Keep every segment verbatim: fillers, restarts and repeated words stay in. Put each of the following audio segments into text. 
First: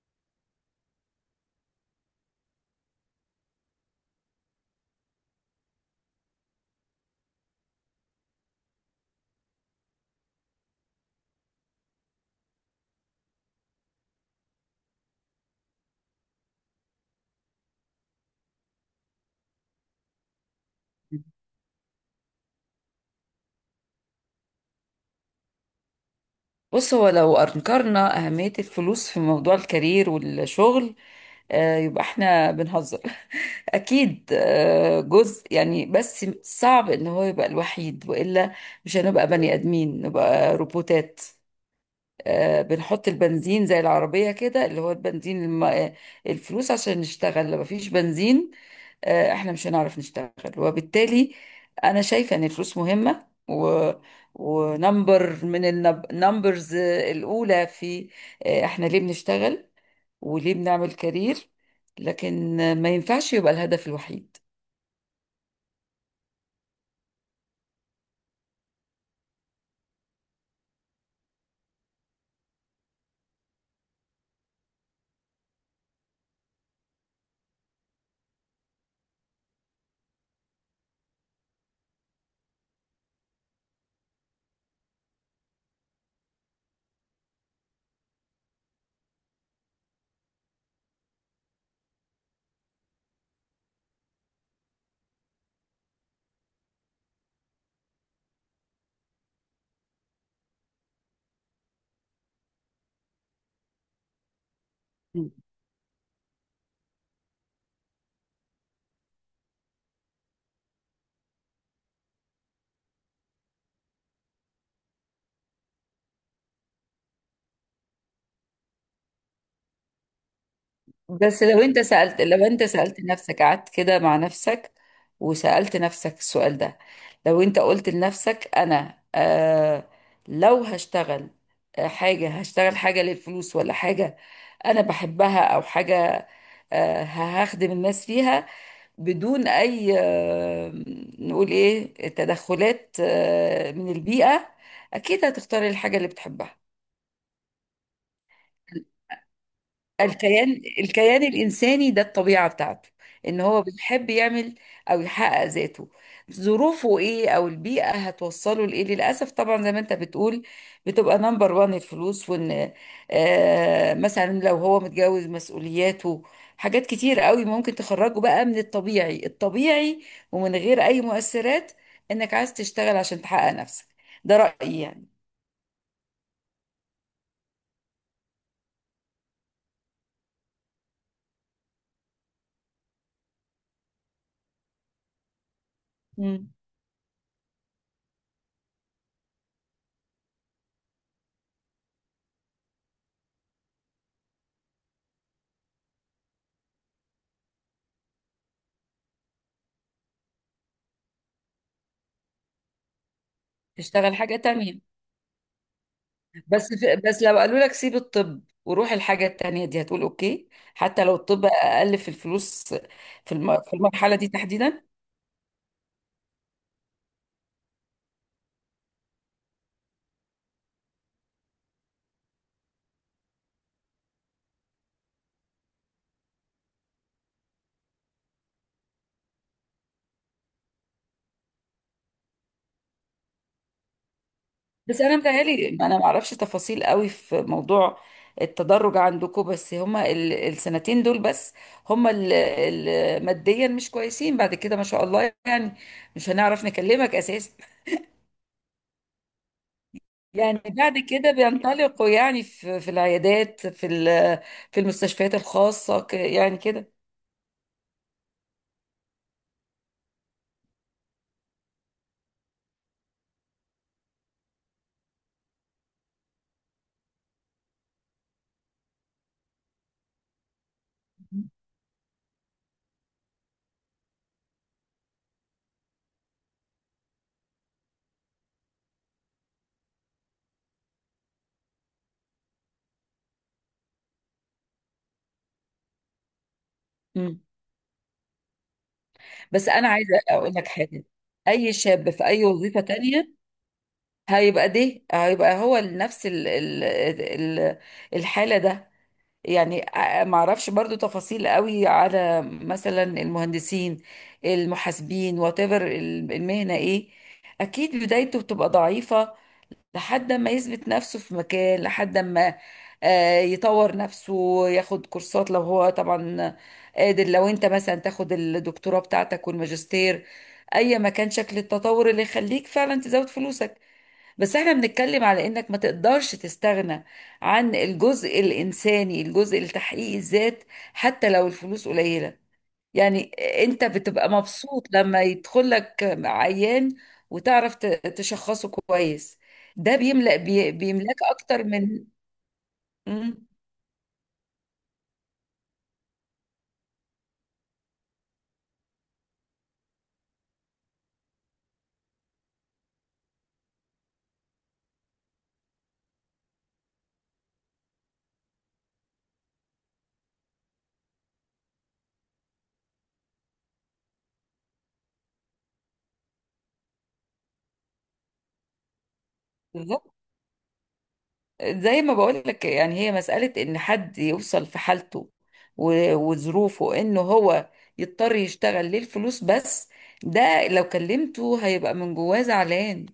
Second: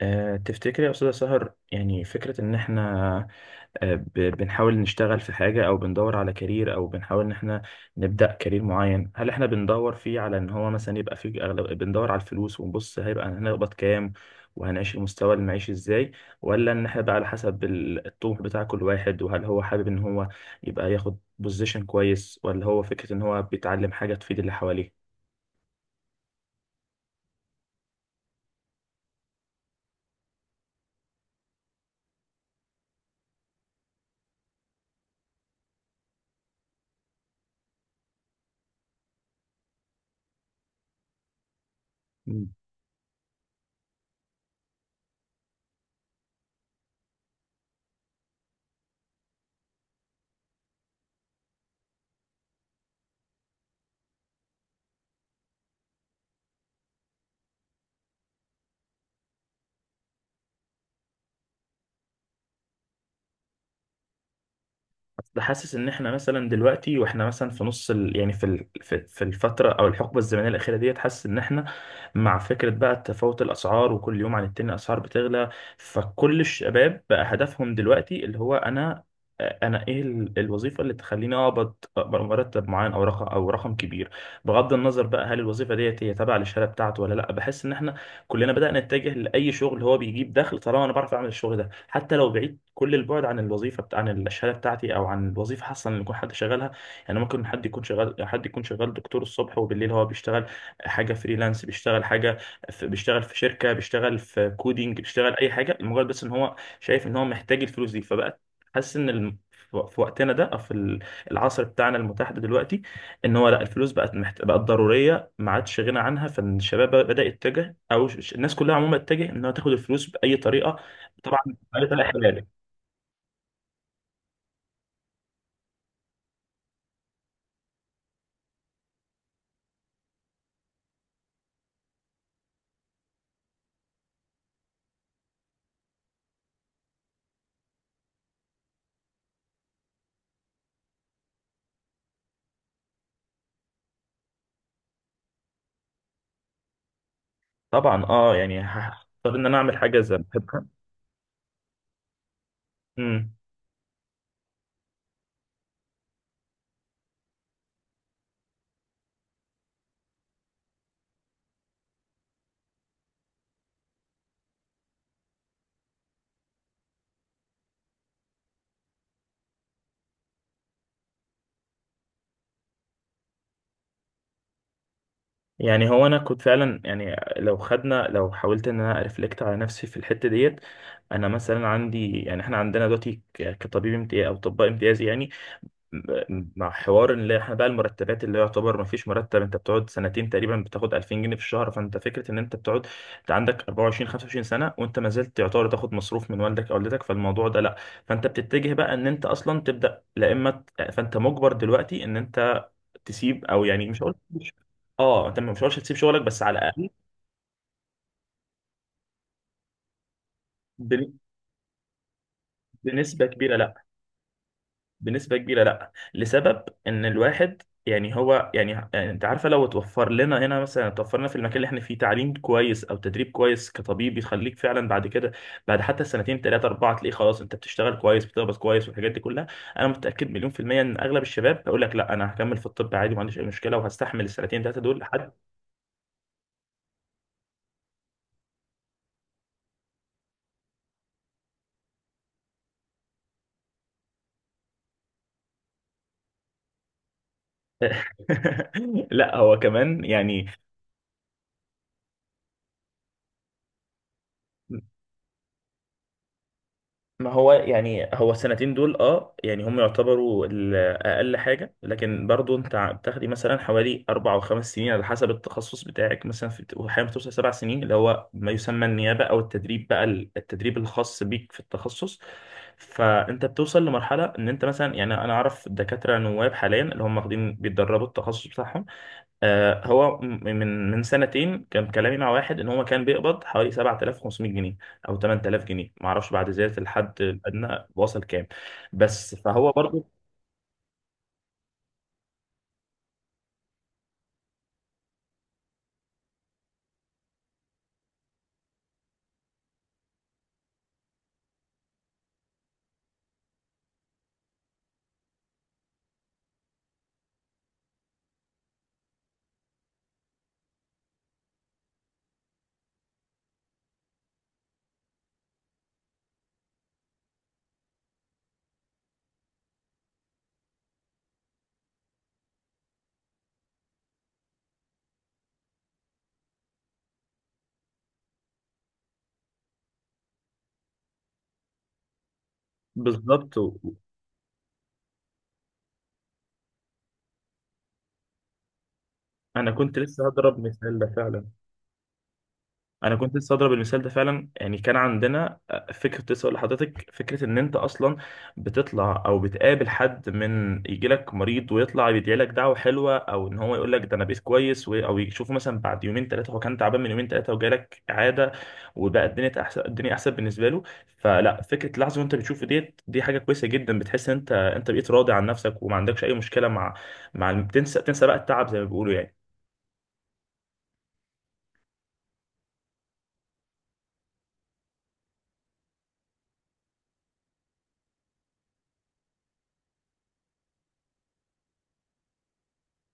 أه تفتكري يا أستاذة سهر، يعني فكرة إن إحنا أه ب- بنحاول نشتغل في حاجة أو بندور على كارير، أو بنحاول إن إحنا نبدأ كارير معين؟ هل إحنا بندور فيه على إن هو مثلا يبقى فيه أغلب بندور على الفلوس ونبص هيبقى هنقبض كام وهنعيش المستوى المعيشي إزاي؟ ولا إن إحنا بقى على حسب ال- الطموح بتاع كل واحد، وهل هو حابب إن هو يبقى ياخد بوزيشن كويس، ولا هو فكرة إن هو بيتعلم حاجة تفيد اللي حواليه؟ بص، هو لو أنكرنا أهمية الفلوس في موضوع الكارير والشغل آه، يبقى احنا بنهزر. أكيد آه، جزء يعني، بس صعب إن هو يبقى الوحيد، وإلا مش هنبقى بني آدمين، نبقى روبوتات. آه، بنحط البنزين زي العربية كده، اللي هو البنزين الم... آه، الفلوس، عشان نشتغل. لو مفيش بنزين، آه، احنا مش هنعرف نشتغل. وبالتالي انا شايفة ان الفلوس مهمة، و ونمبر من النمبرز الاولى في آه، احنا ليه بنشتغل وليه بنعمل كارير. لكن آه، ما ينفعش يبقى الهدف الوحيد. أصل حاسس ان احنا مثلا دلوقتي واحنا مثلا في نص ال... يعني في ال... في في الفتره او الحقبه الزمنيه الاخيره ديت، حاسس ان احنا مع فكره بقى تفاوت الاسعار وكل يوم عن التاني الاسعار بتغلى، فكل الشباب بقى هدفهم دلوقتي اللي هو انا، انا ايه ال- الوظيفه اللي تخليني اقبض، أقبض مرتب معين او رقم او رقم كبير، بغض النظر بقى هل الوظيفه ديت هي تابعه للشهاده بتاعته ولا لا. بحس ان احنا كلنا بدأنا نتجه لاي شغل هو بيجيب دخل طالما انا بعرف اعمل الشغل ده، حتى لو بعيد كل البعد عن الوظيفه بتاع عن الشهاده بتاعتي او عن الوظيفه حصل ان يكون حد شغالها. يعني ممكن حد يكون شغال، حد يكون شغال دكتور الصبح وبالليل هو بيشتغل حاجه فريلانس، بيشتغل حاجه في بيشتغل في شركه، بيشتغل في كودينج، بيشتغل اي حاجه، مجرد بس ان هو شايف ان هو محتاج الفلوس دي. فبقى حاسس ان الم- في في وقتنا ده او في ال- العصر بتاعنا المتاح ده دلوقتي، ان هو لا، الفلوس بقت محت... بقت ضروريه، ما عادش غنى عنها، فالشباب بدا يتجه او ش- الناس كلها عموما اتجه انها تاخد الفلوس باي طريقه. طبعا. بس لو انت عارف الاقي سألت، لو حلالي. انت سألت نفسك، قعدت كده مع نفسك وسألت نفسك السؤال ده، لو انت قلت لنفسك انا آه لو هشتغل، آه، حاجة هشتغل حاجة للفلوس، ولا حاجة انا بحبها، او حاجة آه هخدم الناس فيها، بدون اي آه نقول ايه، تدخلات آه من البيئة، اكيد هتختار الحاجة اللي بتحبها. طبعا اه، يعني هختار ان انا اعمل حاجه زي ما الكيان بحبها. الكيان الإنساني ده الطبيعة بتاعته امم إن هو بيحب يعمل أو يحقق ذاته. ظروفه إيه أو البيئة هتوصله لإيه، للأسف طبعا، زي ما أنت بتقول، بتبقى نمبر وان الفلوس. وإن آه مثلا لو هو متجوز، مسؤولياته، حاجات كتير قوي ممكن تخرجه بقى من الطبيعي الطبيعي، ومن غير أي مؤثرات، إنك عايز تشتغل عشان تحقق نفسك. ده رأيي يعني. يعني هو انا كنت فعلا، يعني لو خدنا، لو حاولت ان انا ريفلكت على نفسي في الحته ديت، انا مثلا عندي، يعني احنا عندنا دلوقتي ك- كطبيب امتياز او طباء امتياز يعني، مم. مع حوار اللي احنا بقى المرتبات اللي يعتبر ما فيش مرتب، انت بتقعد سنتين تقريبا بتاخد ألفين جنيه في الشهر، فانت فكره ان انت بتقعد انت عندك أربعة وعشرين خمسة وعشرين سنة سنه وانت ما زلت يعتبر تاخد مصروف من والدك او والدتك، فالموضوع ده لا. فانت بتتجه بقى ان انت اصلا تبدا، لا اما ت-، فانت مجبر دلوقتي ان انت تسيب، او يعني مش هقول تشتغل حاجة مش-، تانية. اه انت مش هقولش تسيب شغلك، بس على بس الاقل في، بس لو قالوا لك سيب الطب وروح الحاجة التانية دي، هتقول اوكي حتى بن-، لو الطب اقل في الفلوس؟ بنسبه في كبيره الم... في لا. المرحلة دي تحديدا، بنسبة كبيرة لا، لسبب ان الواحد يعني هو يعني يعني انت عارفة، لو اتوفر لنا هنا مثلا، اتوفر لنا في المكان اللي احنا فيه تعليم كويس او تدريب كويس كطبيب يخليك فعلا بعد كده، بعد حتى سنتين ثلاثة أربعة تلاقيه خلاص انت بتشتغل كويس، بتقبض كويس والحاجات دي كلها، انا متأكد مليون في المية ان اغلب الشباب هيقول لك لا انا هكمل في الطب عادي ما عنديش اي مشكلة، وهستحمل السنتين ثلاثة دول بس انا لحد. متهيألي، انا ما اعرفش تفاصيل قوي في موضوع التدرج عندكم، بس هما ال... السنتين دول بس، هما ال... ال... ماديا مش كويسين، بعد كده ما شاء الله يعني مش هنعرف نكلمك اساسا. لا، هو كمان يعني، يعني بعد كده بينطلقوا يعني في, في العيادات، في ال... في المستشفيات الخاصة، ك... يعني كده. ما هو يعني هو السنتين دول اه يعني هم يعتبروا ال- اقل حاجه، لكن برضو انت ع- بتاخدي مثلا حوالي اربع او خمس سنين على حسب التخصص بتاعك، مثلا في احيانا بتوصل سبع سنين، اللي هو ما يسمى النيابه او التدريب بقى ال- التدريب الخاص بيك في التخصص. فانت بتوصل لمرحله ان انت مثلا، يعني انا اعرف دكاتره نواب حاليا اللي هم واخدين بيتدربوا التخصص بتاعهم. آه، هو م- من من سنتين كان كلامي مع واحد ان هو كان بيقبض حوالي سبعة آلاف وخمسمية جنيه او تمنية آلاف جنيه، ما اعرفش بعد زياده الحد مم. الادنى وصل كام، بس بس فهو انا برضو. عايزه اقول لك حاجه: اي شاب في اي وظيفه تانية هيبقى ده هيبقى هو نفس ال- ال- ال- الحاله ده. يعني ع- ما اعرفش برضو تفاصيل قوي على مثلا المهندسين، المحاسبين، وات ايفر المهنه ايه، اكيد بدايته بتبقى ضعيفه لحد ما يثبت نفسه في مكان، لحد ما آه، يطور نفسه، ياخد كورسات لو هو طبعا قادر، لو انت مثلا تاخد الدكتوراه بتاعتك والماجستير، اي ما كان شكل التطور اللي يخليك فعلا تزود فلوسك. بس احنا بنتكلم على انك ما تقدرش تستغنى عن الجزء الانساني، الجزء لتحقيق الذات، حتى لو الفلوس قليلة، يعني. بالظبط. انت و- بتبقى مبسوط لما يدخل لك عيان وتعرف ت- تشخصه كويس، انا ده كنت لسه بيملأ هضرب بي- مثال ده بيملاك فعلا. اكتر من. انا كنت مم، لسه اضرب المثال ده فعلا، يعني كان عندنا آه، فكره، كنت لسه اقول لحضرتك فكره ان انت اصلا بتطلع او بتقابل حد، من يجي لك مريض ويطلع يدعي لك دعوه حلوه، او ان هو يقول لك ده انا بقيت كويس، و- او يشوفه مثلا بعد يومين ثلاثه، هو كان تعبان من يومين ثلاثه وجالك اعاده وبقى الدنيا احسن، الدنيا احسن بالنسبه له، فلا فكره لحظه وانت بتشوف ديت دي حاجه كويسه جدا، بتحس ان انت انت بقيت راضي عن نفسك وما عندكش اي مشكله مع مع الم-، تنسى تنسى بقى التعب زي ما بيقولوا يعني. بالظبط. زي ما بقول لك، يعني هي مسألة ان حد يوصل في حالته و- وظروفه انه هو يضطر يشتغل للفلوس بس، ده لو كلمته هيبقى من جواه زعلان.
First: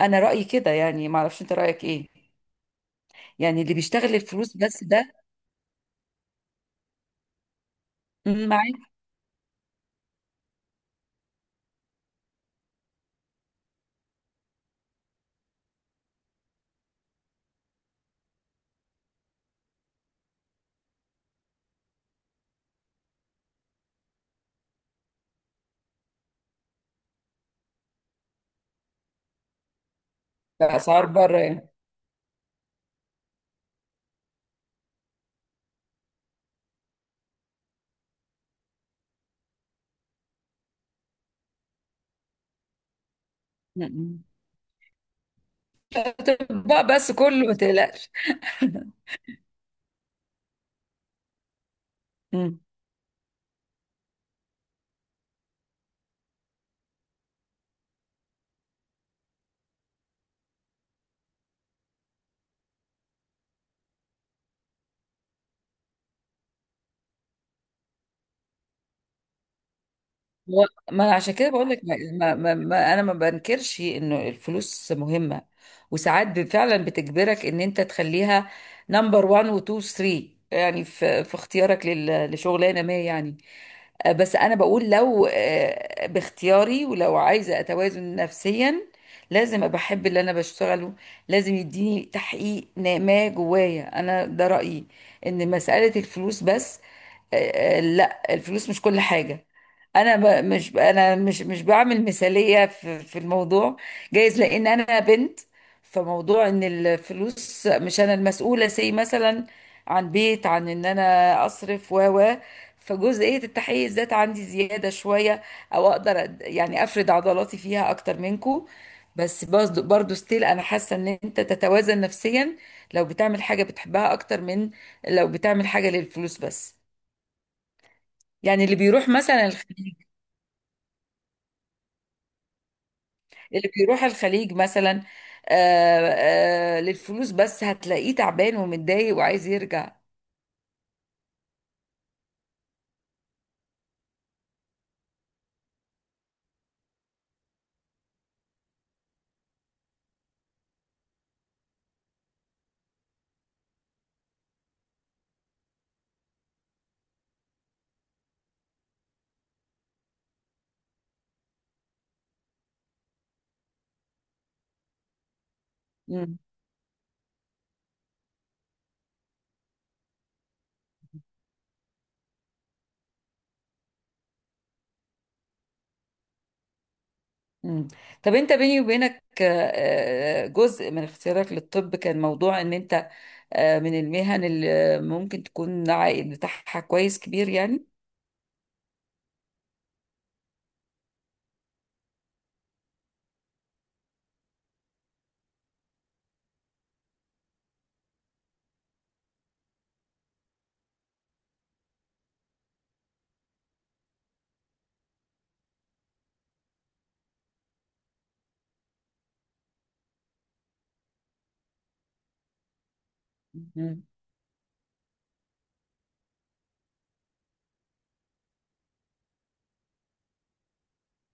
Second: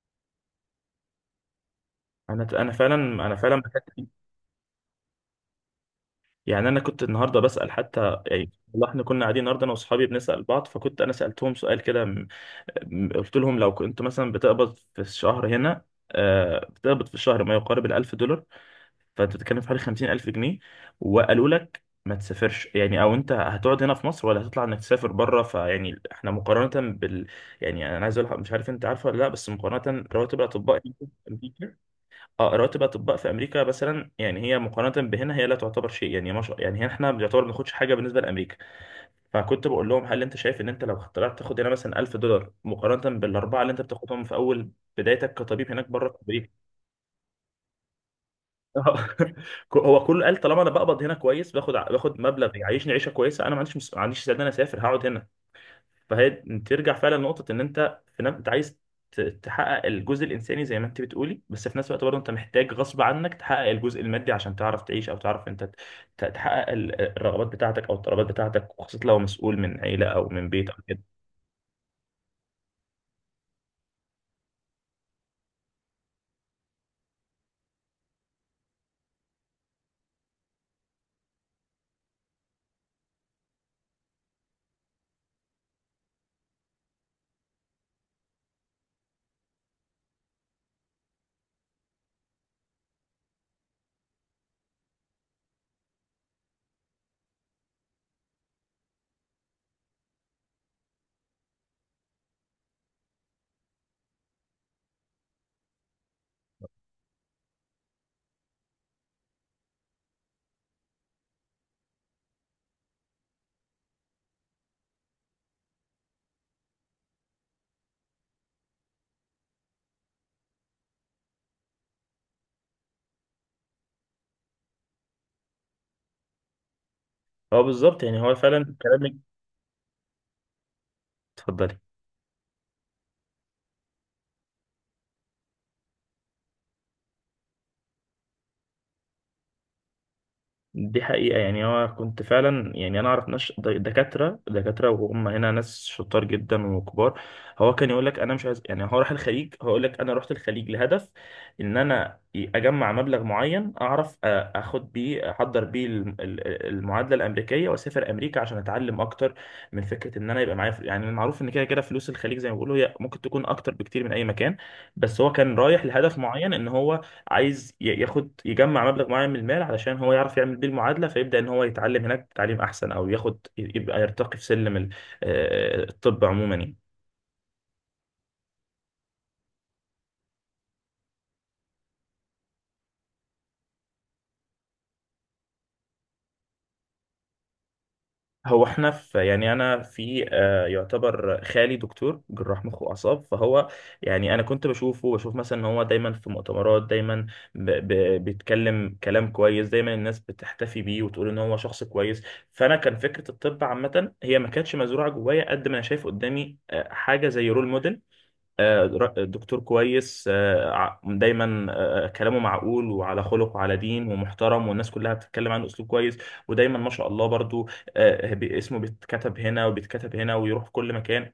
انا رأيي كده يعني، معرفش انت رأيك ايه، انا انا فعلا، انا فعلا يعني اللي بيشتغل الفلوس بس ده. يعني، انا كنت النهارده بسال حتى، مم، يعني معاك. والله احنا كنا قاعدين النهارده انا واصحابي بنسال بعض، فكنت انا سالتهم سؤال كده م-، م- قلت لهم لو كنت مثلا بتقبض في الشهر هنا، آه، بتقبض في الشهر ما يقارب الألف دولار، فأنت بتتكلم في حوالي خمسين ألف جنيه، وقالوا لك ما تسافرش يعني، أو أنت هتقعد هنا في مصر ولا هتطلع إنك تسافر بره؟ فيعني إحنا مقارنة بال، يعني أنا عايز أقول لك-، مش عارف أنت عارفه ولا لأ، بس مقارنة رواتب الأطباء هنا بأسعار في بره يعني. أمريكا. اه رواتب الاطباء في امريكا مثلا يعني، هي مقارنه بهنا هي لا تعتبر شيء يعني، ما شاء يعني، هنا احنا بنعتبر ما بناخدش حاجه بالنسبه لامريكا. فكنت بقول لهم هل انت شايف ان انت لو طلعت تاخد هنا مثلا ألف دولار مقارنه بالاربعه اللي انت مم. بتاخدهم في اول بدايتك كطبيب هناك بره في امريكا؟ بقى بس كله، ما تقلقش. آه. هو كله قال طالما انا بقبض هنا كويس، باخد، باخد مبلغ مم. يعيشني عيشه كويسه، انا ما عنديش مس... ما عنديش استعداد إن انا اسافر، هقعد هنا. فهي ترجع فعلا لنقطة إن أنت في نفس أنت عايز ت- تحقق الجزء الإنساني زي ما أنت بتقولي، بس في نفس الوقت برضه أنت محتاج غصب عنك تحقق الجزء المادي عشان تعرف تعيش، أو تعرف أنت ت- تحقق ال- الرغبات بتاعتك أو الطلبات بتاعتك، وخاصة لو مسؤول من عيلة أو من هو- بيت أو كده. ما عشان كده بقول لك، ما ما ما ما- انا ما بنكرش انه الفلوس مهمه، وساعات ب- فعلا بتجبرك ان انت تخليها نمبر واحد و اتنين و تلاتة يعني في في اختيارك لل- لشغلانه ما يعني. آه، بس انا بقول لو آه، باختياري، ولو عايزه اتوازن نفسيا، لازم ابقى احب اللي انا بشتغله، لازم يديني تحقيق نا- ما جوايا انا. ده رايي، ان مساله الفلوس بس آه، آه، لا، الفلوس مش كل حاجة. انا ب... مش انا، مش مش بعمل مثالية في في الموضوع، جايز لان انا بنت، فموضوع ان الفلوس، مش انا المسؤولة سي مثلا عن بيت، عن ان انا اصرف، و و فجزئية التحيز ذات عندي زيادة شوية، او اقدر أد- يعني افرد عضلاتي فيها اكتر منكو. بس برضو برضو ستيل انا حاسة ان انت تتوازن نفسيا لو بتعمل حاجة بتحبها اكتر من لو بتعمل حاجة للفلوس بس. هو بالظبط، يعني هو يعني فعلا اللي بيروح كلامك. مثلا الخليج، اتفضلي. اللي بيروح الخليج مثلا آه آه للفلوس بس، هتلاقيه تعبان ومتضايق وعايز يرجع. دي حقيقة، يعني أنا كنت فعلا يعني، أنا أعرف ناس د- دكاترة دكاترة وهم هنا ناس شطار جدا وكبار، هو كان يقول لك أنا مش عايز، يعني هو راح الخليج، هو يقول لك أنا رحت الخليج لهدف إن أنا أجمع مبلغ معين أعرف أ- أخد بيه أحضر بيه الم- ال- المعادلة الأمريكية وأسافر أمريكا عشان أتعلم أكتر، من فكرة إن أنا يبقى معايا فل- يعني معروف إن كده كده فلوس الخليج زي ما بيقولوا هي ممكن تكون أكتر بكتير من أي مكان. بس هو كان رايح لهدف مم. معين إن هو عايز ي- ياخد يجمع مبلغ معين من المال علشان هو يعرف يعمل بيه المعادلة، فيبدأ ان هو يتعلم هناك تعليم احسن، او ياخد يبقى يرتقي في سلم ال- آه، الطب عموما يعني. مم. طب انت بيني وبينك، آه، آه، جزء من اختيارك للطب كان موضوع ان انت آه، من المهن اللي ممكن تكون العائد بتاعها كويس، كبير يعني؟ هو احنا في، يعني انا في آه، يعتبر خالي دكتور جراح مخ واعصاب، فهو يعني انا كنت بشوفه، بشوف مثلا ان هو دايما في مؤتمرات، دايما ب ب بيتكلم كلام كويس، دايما الناس بتحتفي بيه وتقول ان هو شخص كويس، فانا كان فكره الطب عامه هي ما كانتش مزروعه جوايا قد ما انا شايف قدامي آه، حاجه زي رول موديل، آه، در- دكتور كويس، آه، ع- دايما آه، آه، كلامه معقول وعلى خلق وعلى مم. دين ومحترم والناس كلها بتتكلم عنه اسلوب كويس، ودايما ما شاء الله برضو آه، ب- اسمه بيتكتب هنا وبيتكتب هنا ويروح في كل مكان.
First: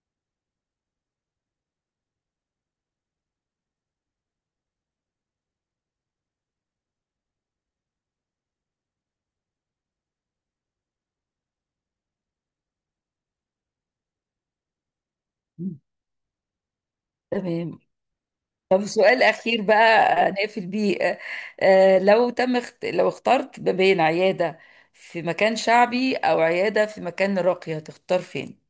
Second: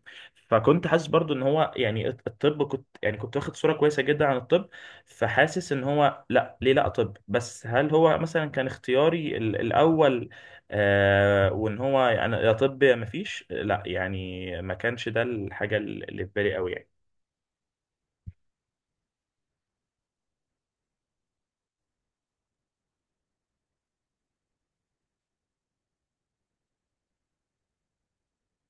فكنت حاسس برضو ان هو يعني الط- الطب، كنت يعني كنت واخد صورة كويسة جدا عن الطب، فحاسس ان هو لا ليه لا طب، بس هل هو مثلا كان اختياري ال- الاول؟ آه، وان هو يعني يا طب يا مفيش لا، يعني ما كانش ده الحاجة مم. اللي في بالي قوي يعني. تمام. طب سؤال أخير بقى، آه، نقفل بيه. آه، آه، لو تم اخت... لو اخترت ما بين عيادة في مكان شعبي أو عيادة في مكان راقي، هتختار فين؟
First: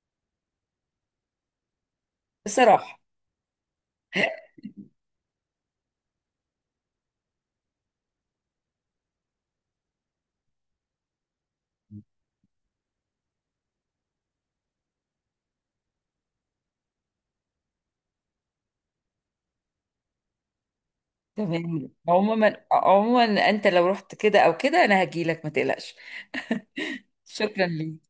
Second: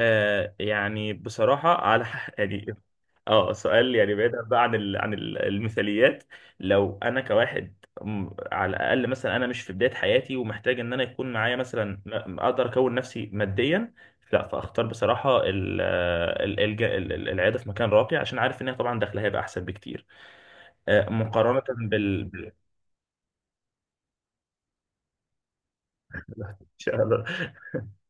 آه يعني بصراحة على ح- يعني، بصراحة. اه سؤال يعني بعيد بقى عن ال... عن ال- المثاليات، لو انا كواحد م- على الاقل مثلا انا مش في بداية حياتي ومحتاج ان انا يكون معايا مثلا م- اقدر اكون نفسي ماديا، لا فاختار بصراحة ال... ال... الج... ال... ال- العيادة في مكان راقي، عشان عارف ان هي طبعا دخلها هيبقى احسن بكتير، آه مقارنة تمام، بال بال-. عموما عموما أنت لو رحت كده أو كده أنا هجيلك، ما تقلقش. إن شاء الله. شكرا ليك.